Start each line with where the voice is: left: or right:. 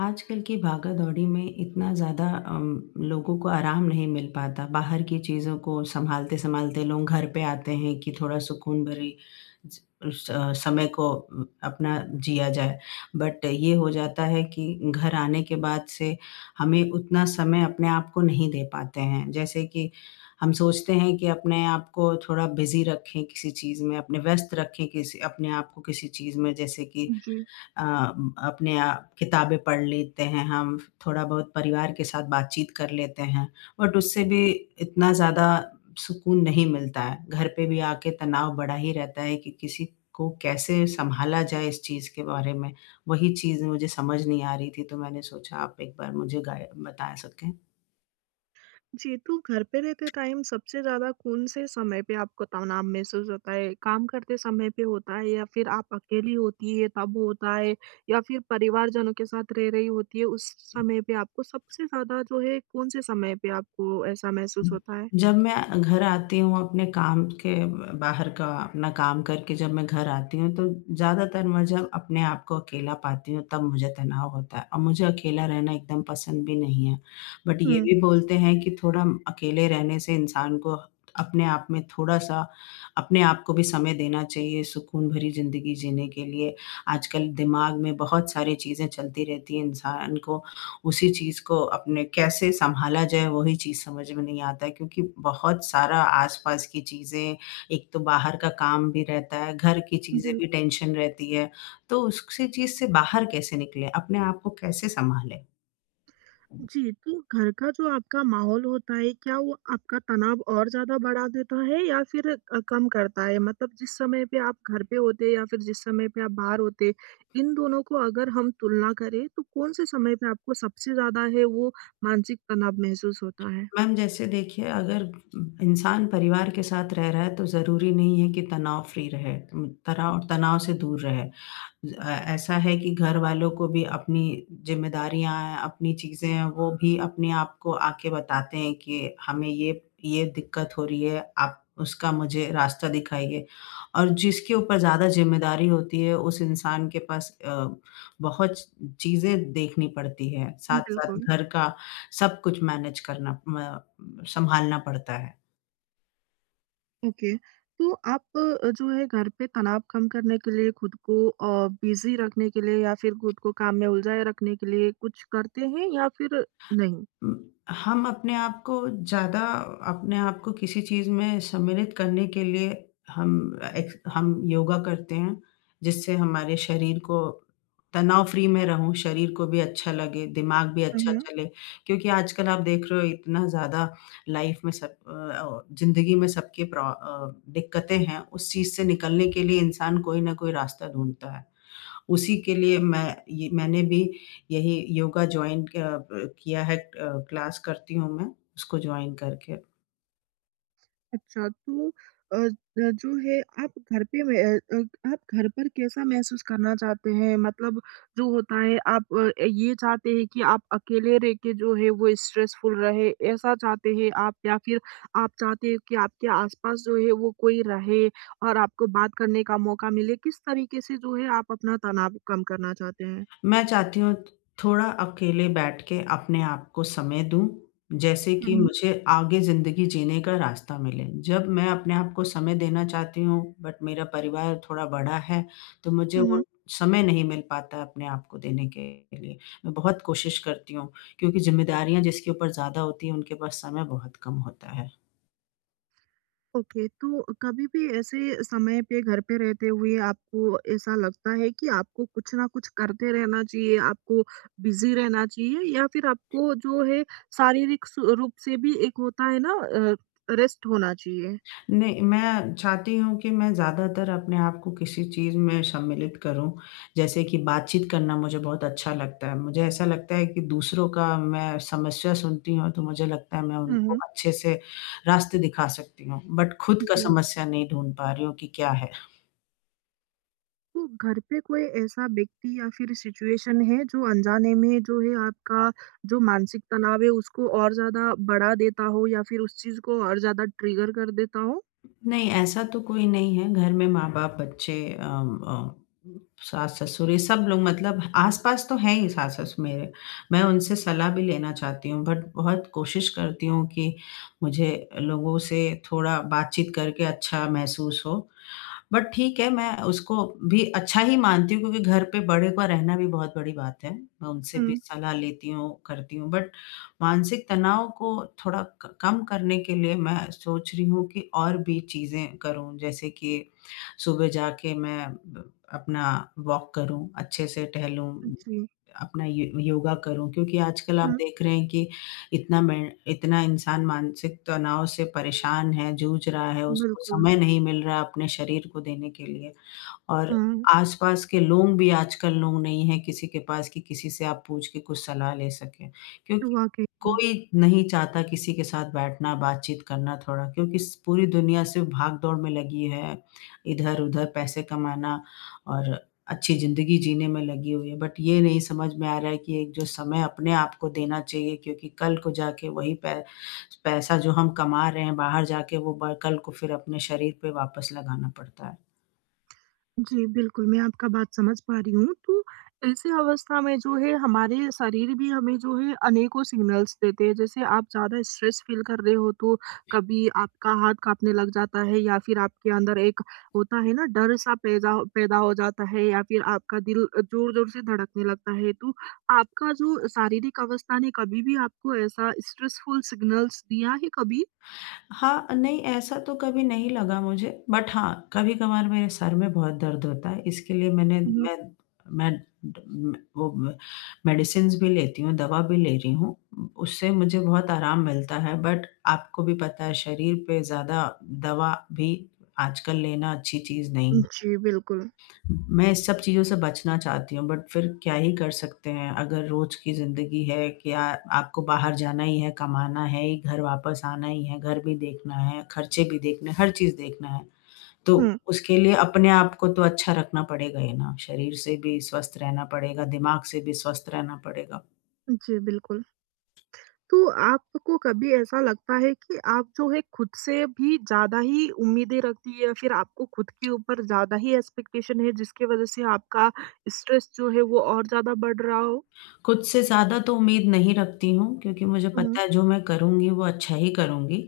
left: आजकल की भागा-दौड़ी में इतना ज़्यादा लोगों को आराम नहीं मिल पाता। बाहर की चीज़ों को सँभालते-सँभालते लोग घर पे आते हैं कि थोड़ा सुकून भरी ज स समय को अपना जिया जाए। बट ये हो जाता है कि घर आने के बाद से हमें उतना समय अपने आप को नहीं दे पाते हैं। जैसे कि हम सोचते हैं कि अपने आप को थोड़ा बिज़ी रखें किसी चीज़ में, अपने व्यस्त रखें किसी अपने आप को किसी चीज़ में जैसे कि
right: जी।
left: अ, अपने आप किताबें पढ़ लेते हैं हम, थोड़ा बहुत परिवार के साथ बातचीत कर लेते हैं, बट उससे भी इतना ज़्यादा सुकून नहीं मिलता है। घर पे भी आके तनाव बढ़ा ही रहता है कि किसी को कैसे सँभाला जाए इस चीज़ के बारे में, वही चीज़ मुझे समझ नहीं आ रही थी, तो मैंने सोचा आप एक बार मुझे गाय बता सकें।
right: जी, तो घर पे रहते टाइम सबसे ज़्यादा कौन से समय पे आपको तनाव महसूस होता है? काम करते समय पे होता है या फिर आप अकेली होती है तब होता है, या फिर परिवारजनों के साथ रह रही होती है उस समय पे आपको सबसे ज़्यादा जो है, कौन से समय पे आपको ऐसा महसूस होता है?
left: जब मैं घर आती हूँ अपने काम के बाहर का अपना काम करके जब मैं घर आती हूँ, तो ज़्यादातर मैं जब अपने आप को अकेला पाती हूँ, तब मुझे तनाव होता है और मुझे अकेला रहना एकदम पसंद भी नहीं है। बट ये
right: हुँ।
left: भी बोलते हैं कि थोड़ा अकेले रहने से इंसान को अपने आप में थोड़ा-सा अपने आप को भी समय देना चाहिए, सुकून भरी ज़िंदगी जीने के लिए। आजकल दिमाग में बहुत सारी चीज़ें चलती रहती हैं, इंसान को उसी चीज़ को अपने कैसे सँभाला जाए वही चीज़ समझ में नहीं आता है क्योंकि बहुत सारा आस-पास की चीज़ें, एक तो बाहर का काम भी रहता है, घर की चीज़ें
right: बिल
left: भी टेंशन रहती है, तो उसी चीज़ से बाहर कैसे निकलें? अपने आप को कैसे सँभालें?
right: जी, तो घर का जो आपका माहौल होता है, क्या वो आपका तनाव और ज़्यादा बढ़ा देता है या फिर कम करता है? मतलब जिस समय पे आप घर पे होते या फिर जिस समय पे आप बाहर होते, इन दोनों को अगर हम तुलना करें, तो कौन-से समय पे आपको सबसे ज़्यादा है वो मानसिक तनाव महसूस होता है?
left: मैम जैसे देखिए अगर इंसान परिवार के साथ रह रहा है तो ज़रूरी नहीं है कि तनाव फ्री रहे, तनाव तनाव से दूर रहे। ऐसा है कि घर वालों को भी अपनी ज़िम्मेदारियाँ हैं, अपनी चीज़ें हैं, वो भी अपने आप को आके बताते हैं कि हमें ये दिक्कत हो रही है, आप उसका मुझे रास्ता दिखाइए। और जिसके ऊपर ज़्यादा ज़िम्मेदारी होती है, उस इंसान के पास बहुत चीज़ें देखनी पड़ती हैं, साथ-साथ
right: बिल्कुल।
left: घर का सब कुछ मैनेज करना म संभालना पड़ता है।
right: ओके। तो आप जो है घर पे तनाव कम करने के लिए खुद को बिज़ी रखने के लिए या फिर खुद को काम में उलझाए रखने के लिए कुछ करते हैं या फिर नहीं?
left: उम, हम अपने आप को ज़्यादा अपने आप को किसी चीज़ में सम्मिलित करने के लिए हम एक हम योगा करते हैं, जिससे हमारे शरीर को तनाव फ्री में रहूँ, शरीर को भी अच्छा लगे, दिमाग भी अच्छा चले। क्योंकि आजकल आप देख रहे हो इतना ज़्यादा लाइफ़ में सब ज़िंदगी में सबके दिक्कतें हैं, उस चीज़ से निकलने के लिए इंसान कोई न कोई रास्ता ढूँढता है। उसी के लिए मैं ये मैंने भी यही योगा किया है क्लास करती हूँ मैं, उसको जॉइन करके।
right: अच्छा, तो अ अ, जो है आप घर पे में अ अ, आप घर पर कैसा महसूस करना चाहते हैं? मतलब जो होता है आप ये चाहते हैं कि आप अकेले रह के जो है वो स्ट्रेसफुल रहे, ऐसा चाहते हैं आप? या फिर आप चाहते हैं कि आपके आस-पास जो है वो कोई रहे और आपको बात करने का मौका मिले? किस तरीके से जो है आप अपना तनाव कम करना चाहते हैं?
left: मैं चाहती हूँ थोड़ा अकेले बैठ के अपने आप को समय दूँ, जैसे
right: हुँ,
left: कि
right: हुँ।
left: मुझे आगे ज़िंदगी जीने का रास्ता मिले। जब मैं अपने आप को समय देना चाहती हूँ, बट मेरा परिवार थोड़ा बड़ा है, तो मुझे
right: हुँ, हुँ।
left: वो समय नहीं मिल पाता है अपने आप को देने के लिए। मैं बहुत कोशिश करती हूँ, क्योंकि ज़िम्मेदारियाँ जिसके ऊपर ज़्यादा होती हैं, उनके पास समय बहुत कम होता है।
right: ओके, तो कभी भी ऐसे समय पे घर पे रहते हुए आपको ऐसा लगता है कि आपको कुछ ना कुछ करते रहना चाहिए, आपको बिज़ी रहना चाहिए, या फिर आपको जो है शारीरिक सु रूप से भी एक होता है ना अ, रेस्ट होना चाहिए?
left: नहीं, मैं चाहती हूँ कि मैं ज़्यादातर अपने आप को किसी चीज़ में सम्मिलित करूँ। जैसे कि बातचीत करना मुझे बहुत अच्छा लगता है। मुझे ऐसा लगता है कि दूसरों का मैं समस्या सुनती हूँ तो मुझे लगता है मैं
right: हुँ,
left: उनको
right: हुँ।
left: अच्छे से रास्ते दिखा सकती हूँ। बट खुद का
right: जी,
left: समस्या नहीं ढूँढ पा रही हूँ कि क्या है।
right: तो घर पे कोई ऐसा व्यक्ति या फिर सिचुएशन है जो अनजाने में जो है आपका जो मानसिक तनाव है उसको और ज़्यादा बढ़ा देता हो या फिर उस चीज़ को और ज़्यादा ट्रिगर कर देता हो?
left: नहीं, ऐसा तो कोई नहीं है। घर में माँ-बाप, बच्चे अम, अ, सास-ससुर ये सब लोग मतलब आस-पास तो हैं ही सास-ससुर मेरे। मैं उनसे सलाह भी लेना चाहती हूँ बट बहुत कोशिश करती हूँ कि मुझे लोगों से थोड़ा बातचीत करके अच्छा महसूस हो। बट ठीक है, मैं उसको भी अच्छा ही मानती हूँ क्योंकि घर पे बड़े का रहना भी बहुत बड़ी बात है। मैं उनसे
right: हुँ।
left: भी सलाह लेती हूँ, करती हूँ बट मानसिक तनाव को थोड़ा क कम करने के लिए मैं सोच रही हूँ कि और भी चीज़ें करूँ, जैसे कि सुबह जाके मैं ब अपना वॉक करूँ, अच्छे से टहलूँ,
right: जी।
left: अपना य योगा करूँ क्योंकि आजकल आप
right: हुँ।
left: देख रहे हैं कि इतना इंसान मानसिक तनाव से परेशान है, जूझ रहा है, उसको
right: बिल्कुल।
left: समय नहीं मिल रहा है अपने शरीर को देने के लिए। और
right: हाँ।
left: आस-पास के लोग भी आजकल लोग नहीं हैं किसी के पास कि किसी से आप पूछ के कुछ सलाह ले सकें। क्योंकि
right: वाक़ई में।
left: कोई नहीं चाहता किसी के साथ बैठना, बातचीत करना थोड़ा क्योंकि स पूरी दुनिया सिर्फ़ भाग-दौड़ में लगी है, इधर-उधर पैसे कमाना और अच्छी ज़िंदगी जीने में लगी हुई है। बट ये नहीं समझ में आ रहा है कि एक जो समय अपने आप को देना चाहिए क्योंकि कल को जाके वही पै पैसा जो हम कमा रहे हैं बाहर जाके वो ब कल को फिर अपने शरीर पे वापस लगाना पड़ता है।
right: जी, बिल्कुल, मैं आपका बात समझ पा रही हूँ। तो ऐसी अवस्था में जो है, हमारे शरीर भी हमें जो है अनेकों सिग्नल्स देते हैं। जैसे आप ज़्यादा स्ट्रेस फ़ील कर रहे हो तो कभी आपका हाथ काँपने लग जाता है, या फिर आपके अंदर एक होता है ना डर सा पैदा पैदा हो जाता है, या फिर आपका दिल ज़ोर-ज़ोर से धड़कने लगता है। तो आपका जो शारीरिक अवस्था ने कभी भी आपको ऐसा स्ट्रेसफुल सिग्नल्स दिया है कभी?
left: हाँ, नहीं ऐसा तो कभी नहीं लगा मुझे, बट हाँ, कभी-कभार मेरे सर में बहुत दर्द होता है, इसके लिए मैंने
right: हुँ, हुँ।
left: मैं ड म वो म मेडिसिन्स भी लेती हूँ, दवा भी ले रही हूँ। उससे मुझे बहुत आराम मिलता है, बट आपको भी पता है शरीर पे ज़्यादा दवा भी आजकल लेना अच्छी चीज़ नहीं है।
right: जी, बिल्कुल।
left: मैं इस सब चीज़ों से बचना चाहती हूँ, बट फिर क्या ही कर सकते हैं? अगर रोज़ की ज़िंदगी है कि आ आपको बाहर जाना ही है, कमाना है ही, घर वापस आना ही है, घर भी देखना है, खर्चे भी देखने हैं, हर चीज़ देखना है। तो
right: हुँ,
left: उसके लिए अपने आप को तो अच्छा रखना पड़ेगा ही ना, शरीर से भी स्वस्थ रहना पड़ेगा, दिमाग से भी स्वस्थ रहना पड़ेगा।
right: जी, बिल्कुल। तो आपको कभी ऐसा लगता है कि आप जो है खुद से भी ज़्यादा ही उम्मीदें रखती है, या फिर आपको खुद के ऊपर ज़्यादा ही एक्सपेक्टेशन है जिसकी वजह से आपका स्ट्रेस जो है वो और ज़्यादा बढ़ रहा हो?
left: खुद से ज़्यादा तो उम्मीद नहीं रखती हूँ क्योंकि मुझे
right: हुँ।
left: पता है जो मैं करूँगी वो अच्छा ही करूँगी।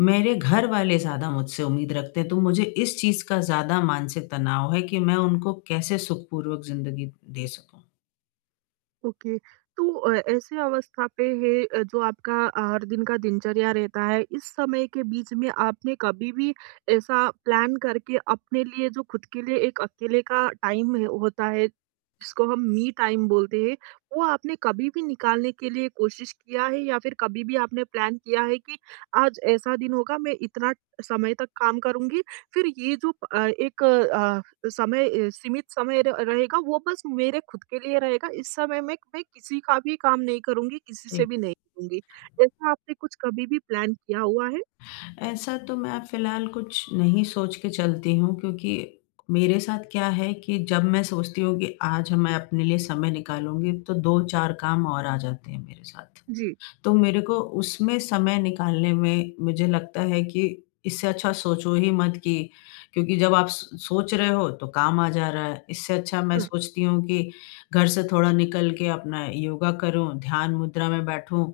left: मेरे घर वाले ज़्यादा मुझसे उम्मीद रखते हैं, तो मुझे इस चीज़ का ज़्यादा मानसिक तनाव है कि मैं उनको कैसे सुखपूर्वक ज़िंदगी दे सकूँ।
right: ओके। तो ऐसे अवस्था पे है जो आपका हर दिन का दिनचर्या रहता है, इस समय के बीच में आपने कभी भी ऐसा प्लान करके अपने लिए, जो खुद के लिए एक अकेले का टाइम है होता है, जिसको हम मी टाइम बोलते हैं, वो आपने कभी भी निकालने के लिए कोशिश किया है? या फिर कभी भी आपने प्लान किया है कि आज ऐसा दिन होगा मैं इतना समय तक काम करूँगी, फिर ये जो एक समय सीमित समय र रहेगा वो बस मेरे खुद के लिए रहेगा? इस समय में मैं किसी का भी काम नहीं करूँगी, किसी से
left: जी।
right: भी नहीं लूँगी। ऐसा आपने कुछ कभी भी प्लान किया हुआ है?
left: ऐसा तो मैं फ़िलहाल कुछ नहीं सोच के चलती हूँ क्योंकि मेरे साथ क्या है कि जब मैं सोचती हूँ कि आज मैं अपने लिए समय निकालूँगी, तो 2-4 काम और आ जाते हैं मेरे साथ।
right: जी।
left: तो मेरे को उसमें समय निकालने में मुझे लगता है कि इससे अच्छा सोचो ही मत कि क्योंकि जब आप स सोच रहे हो तो काम आ जा रहा है। इससे अच्छा मैं
right: हुँ,
left: सोचती हूँ कि घर से थोड़ा निकल के अपना योगा करूँ, ध्यान मुद्रा में बैठूँ,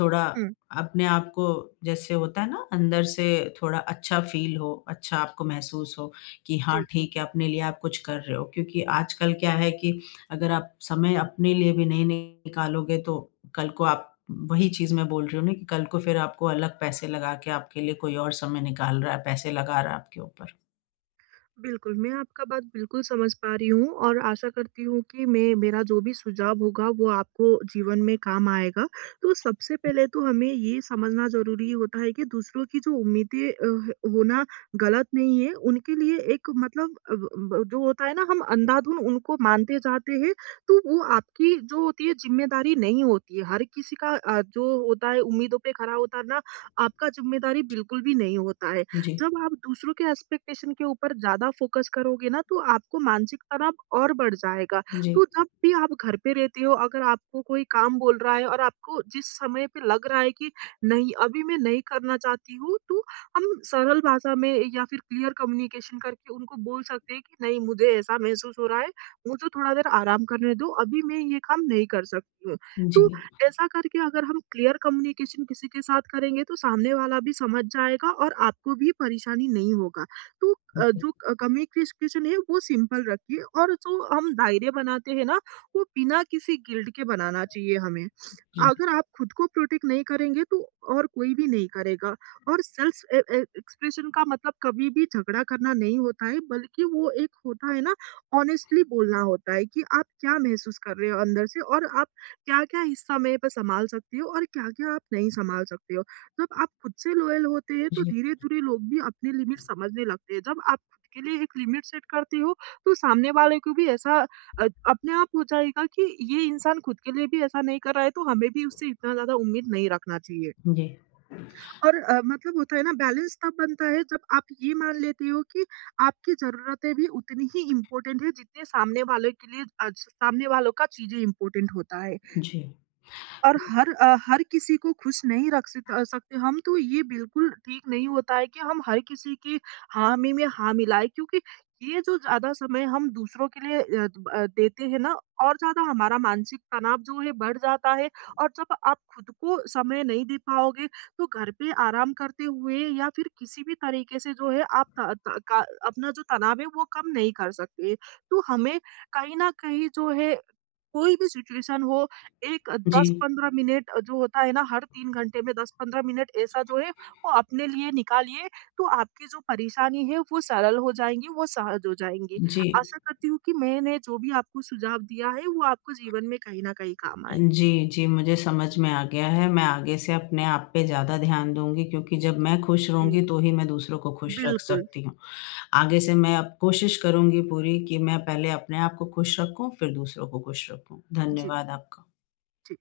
left: थोड़ा
right: हुँ,
left: अपने आप को जैसे होता है ना अंदर से थोड़ा अच्छा फ़ील हो, अच्छा आपको महसूस हो कि
right: जी।
left: हाँ ठीक है, अपने लिए आप कुछ कर रहे हो। क्योंकि आजकल क्या है कि अगर आप समय अपने लिए भी नहीं निकालोगे तो कल को आप वही चीज़ मैं बोल रही हूँ ना कि कल को फिर आपको अलग पैसे लगा के आपके लिए कोई और समय निकाल रहा है, पैसे लगा रहा है आपके ऊपर।
right: बिल्कुल, मैं आपका बात बिल्कुल समझ पा रही हूँ और आशा करती हूँ कि मैं, मेरा जो भी सुझाव होगा वो आपको जीवन में काम आएगा। तो सबसे पहले तो हमें ये समझना ज़रूरी होता है कि दूसरों की जो उम्मीदें होना गलत नहीं है, उनके लिए एक मतलब अ, ब जो होता है ना, हम अंधाधुन उनको मानते जाते हैं, तो वो आपकी जो होती है ज़िम्मेदारी नहीं होती है। हर किसी का जो होता है उम्मीदों पे खरा उतरना आपका ज़िम्मेदारी बिल्कुल भी नहीं होता है।
left: जी,
right: जब आप दूसरों के एक्सपेक्टेशन के ऊपर ज़्यादा फ़ोकस करोगे ना, तो आपको मानसिक तनाव और बढ़ जाएगा।
left: जी,
right: तो जब भी आप घर पे रहते हो, अगर आपको कोई काम बोल रहा है और आपको जिस समय पे लग रहा है कि नहीं, अभी मैं नहीं करना चाहती हूँ, तो हम सरल भाषा में या फिर क्लियर कम्युनिकेशन करके उनको बोल सकते हैं कि नहीं, मुझे ऐसा महसूस हो रहा है, मुझे थोड़ा देर आराम करने दो, अभी मैं ये काम नहीं कर सकती हूँ। तो
left: जी,
right: ऐसा करके अगर हम क्लियर कम्युनिकेशन किसी के साथ करेंगे, तो सामने वाला भी समझ जाएगा और आपको भी परेशानी नहीं होगा। तो
left: जी,
right: जो क कम्युनिकेशन है वो सिंपल रखिए, और जो हम दायरे बनाते हैं ना, वो बिना किसी गिल्ट के बनाना चाहिए हमें।
left: जी, जी,
right: अगर आप खुद को प्रोटेक्ट नहीं करेंगे, तो और कोई भी नहीं करेगा। और सेल्फ ए ए एक्सप्रेशन का मतलब कभी भी झगड़ा करना नहीं होता है, बल्कि वो एक होता है ना, ऑनेस्टली बोलना होता है कि आप क्या महसूस कर रहे हो अंदर से, और आप क्या-क्या हिस्सा मैं ब सँभाल सकती हूँ और क्या-क्या आप नहीं सँभाल सकती हो। जब आप खुद से लॉयल होते हैं तो
left: जी,
right: धीरे-धीरे लोग भी अपनी लिमिट समझने लगते हैं। जब आप खुद के लिए एक लिमिट सेट करते हो तो सामने वाले को भी ऐसा अपने आप हो जाएगा कि ये इंसान खुद के लिए भी ऐसा नहीं कर रहा है, तो हमें भी उससे इतना ज़्यादा उम्मीद नहीं रखना चाहिए।
left: जी।
right: और मतलब होता है ना, बैलेंस तब बनता है जब आप ये मान लेते हो कि आपकी ज़रूरतें भी उतनी ही इम्पोर्टेंट है जितने सामने वाले के लिए सामने वालों का चीज़ें इम्पोर्टेंट होता है। और हर किसी को खुश नहीं रख सकते हम, तो ये बिल्कुल ठीक नहीं होता है कि हम हर किसी की हामी में हाँ मिलाएँ, क्योंकि ये जो ज़्यादा समय हम दूसरों के लिए देते हैं ना, और ज़्यादा हमारा मानसिक तनाव जो है बढ़ जाता है। और जब आप खुद को समय नहीं दे पाओगे, तो घर पे आराम करते हुए या फिर किसी भी तरीके से जो है आप त त का अपना जो तनाव है वो कम नहीं कर सकते। तो हमें कहीं न कहीं जो है, कोई भी सिचुएशन हो, एक
left: जी,
right: 10-15 मिनट जो होता है ना, हर 3 घंटे में 10-15 मिनट ऐसा जो है वो अपने लिए निकालिए, तो आपकी जो परेशानी है वो सरल हो जाएँगी, वो सहज हो जाएँगी।
left: जी,
right: आशा करती हूँ कि मैंने जो भी आपको सुझाव दिया है वो आपको जीवन में कहीं न कहीं काम आए।
left: जी, जी, मुझे समझ में आ गया है। मैं आगे से अपने आप पे ज़्यादा ध्यान दूँगी क्योंकि जब मैं खुश
right: जी,
left: रहूँगी तो ही मैं दूसरों को खुश रख
right: बिल्कुल।
left: सकती हूँ। आगे से मैं अब कोशिश करूँगी पूरी कि मैं पहले अपने आप को खुश रखूँ, फिर दूसरों को खुश रखूँ।
right: जी,
left: धन्यवाद आपका।
right: जी।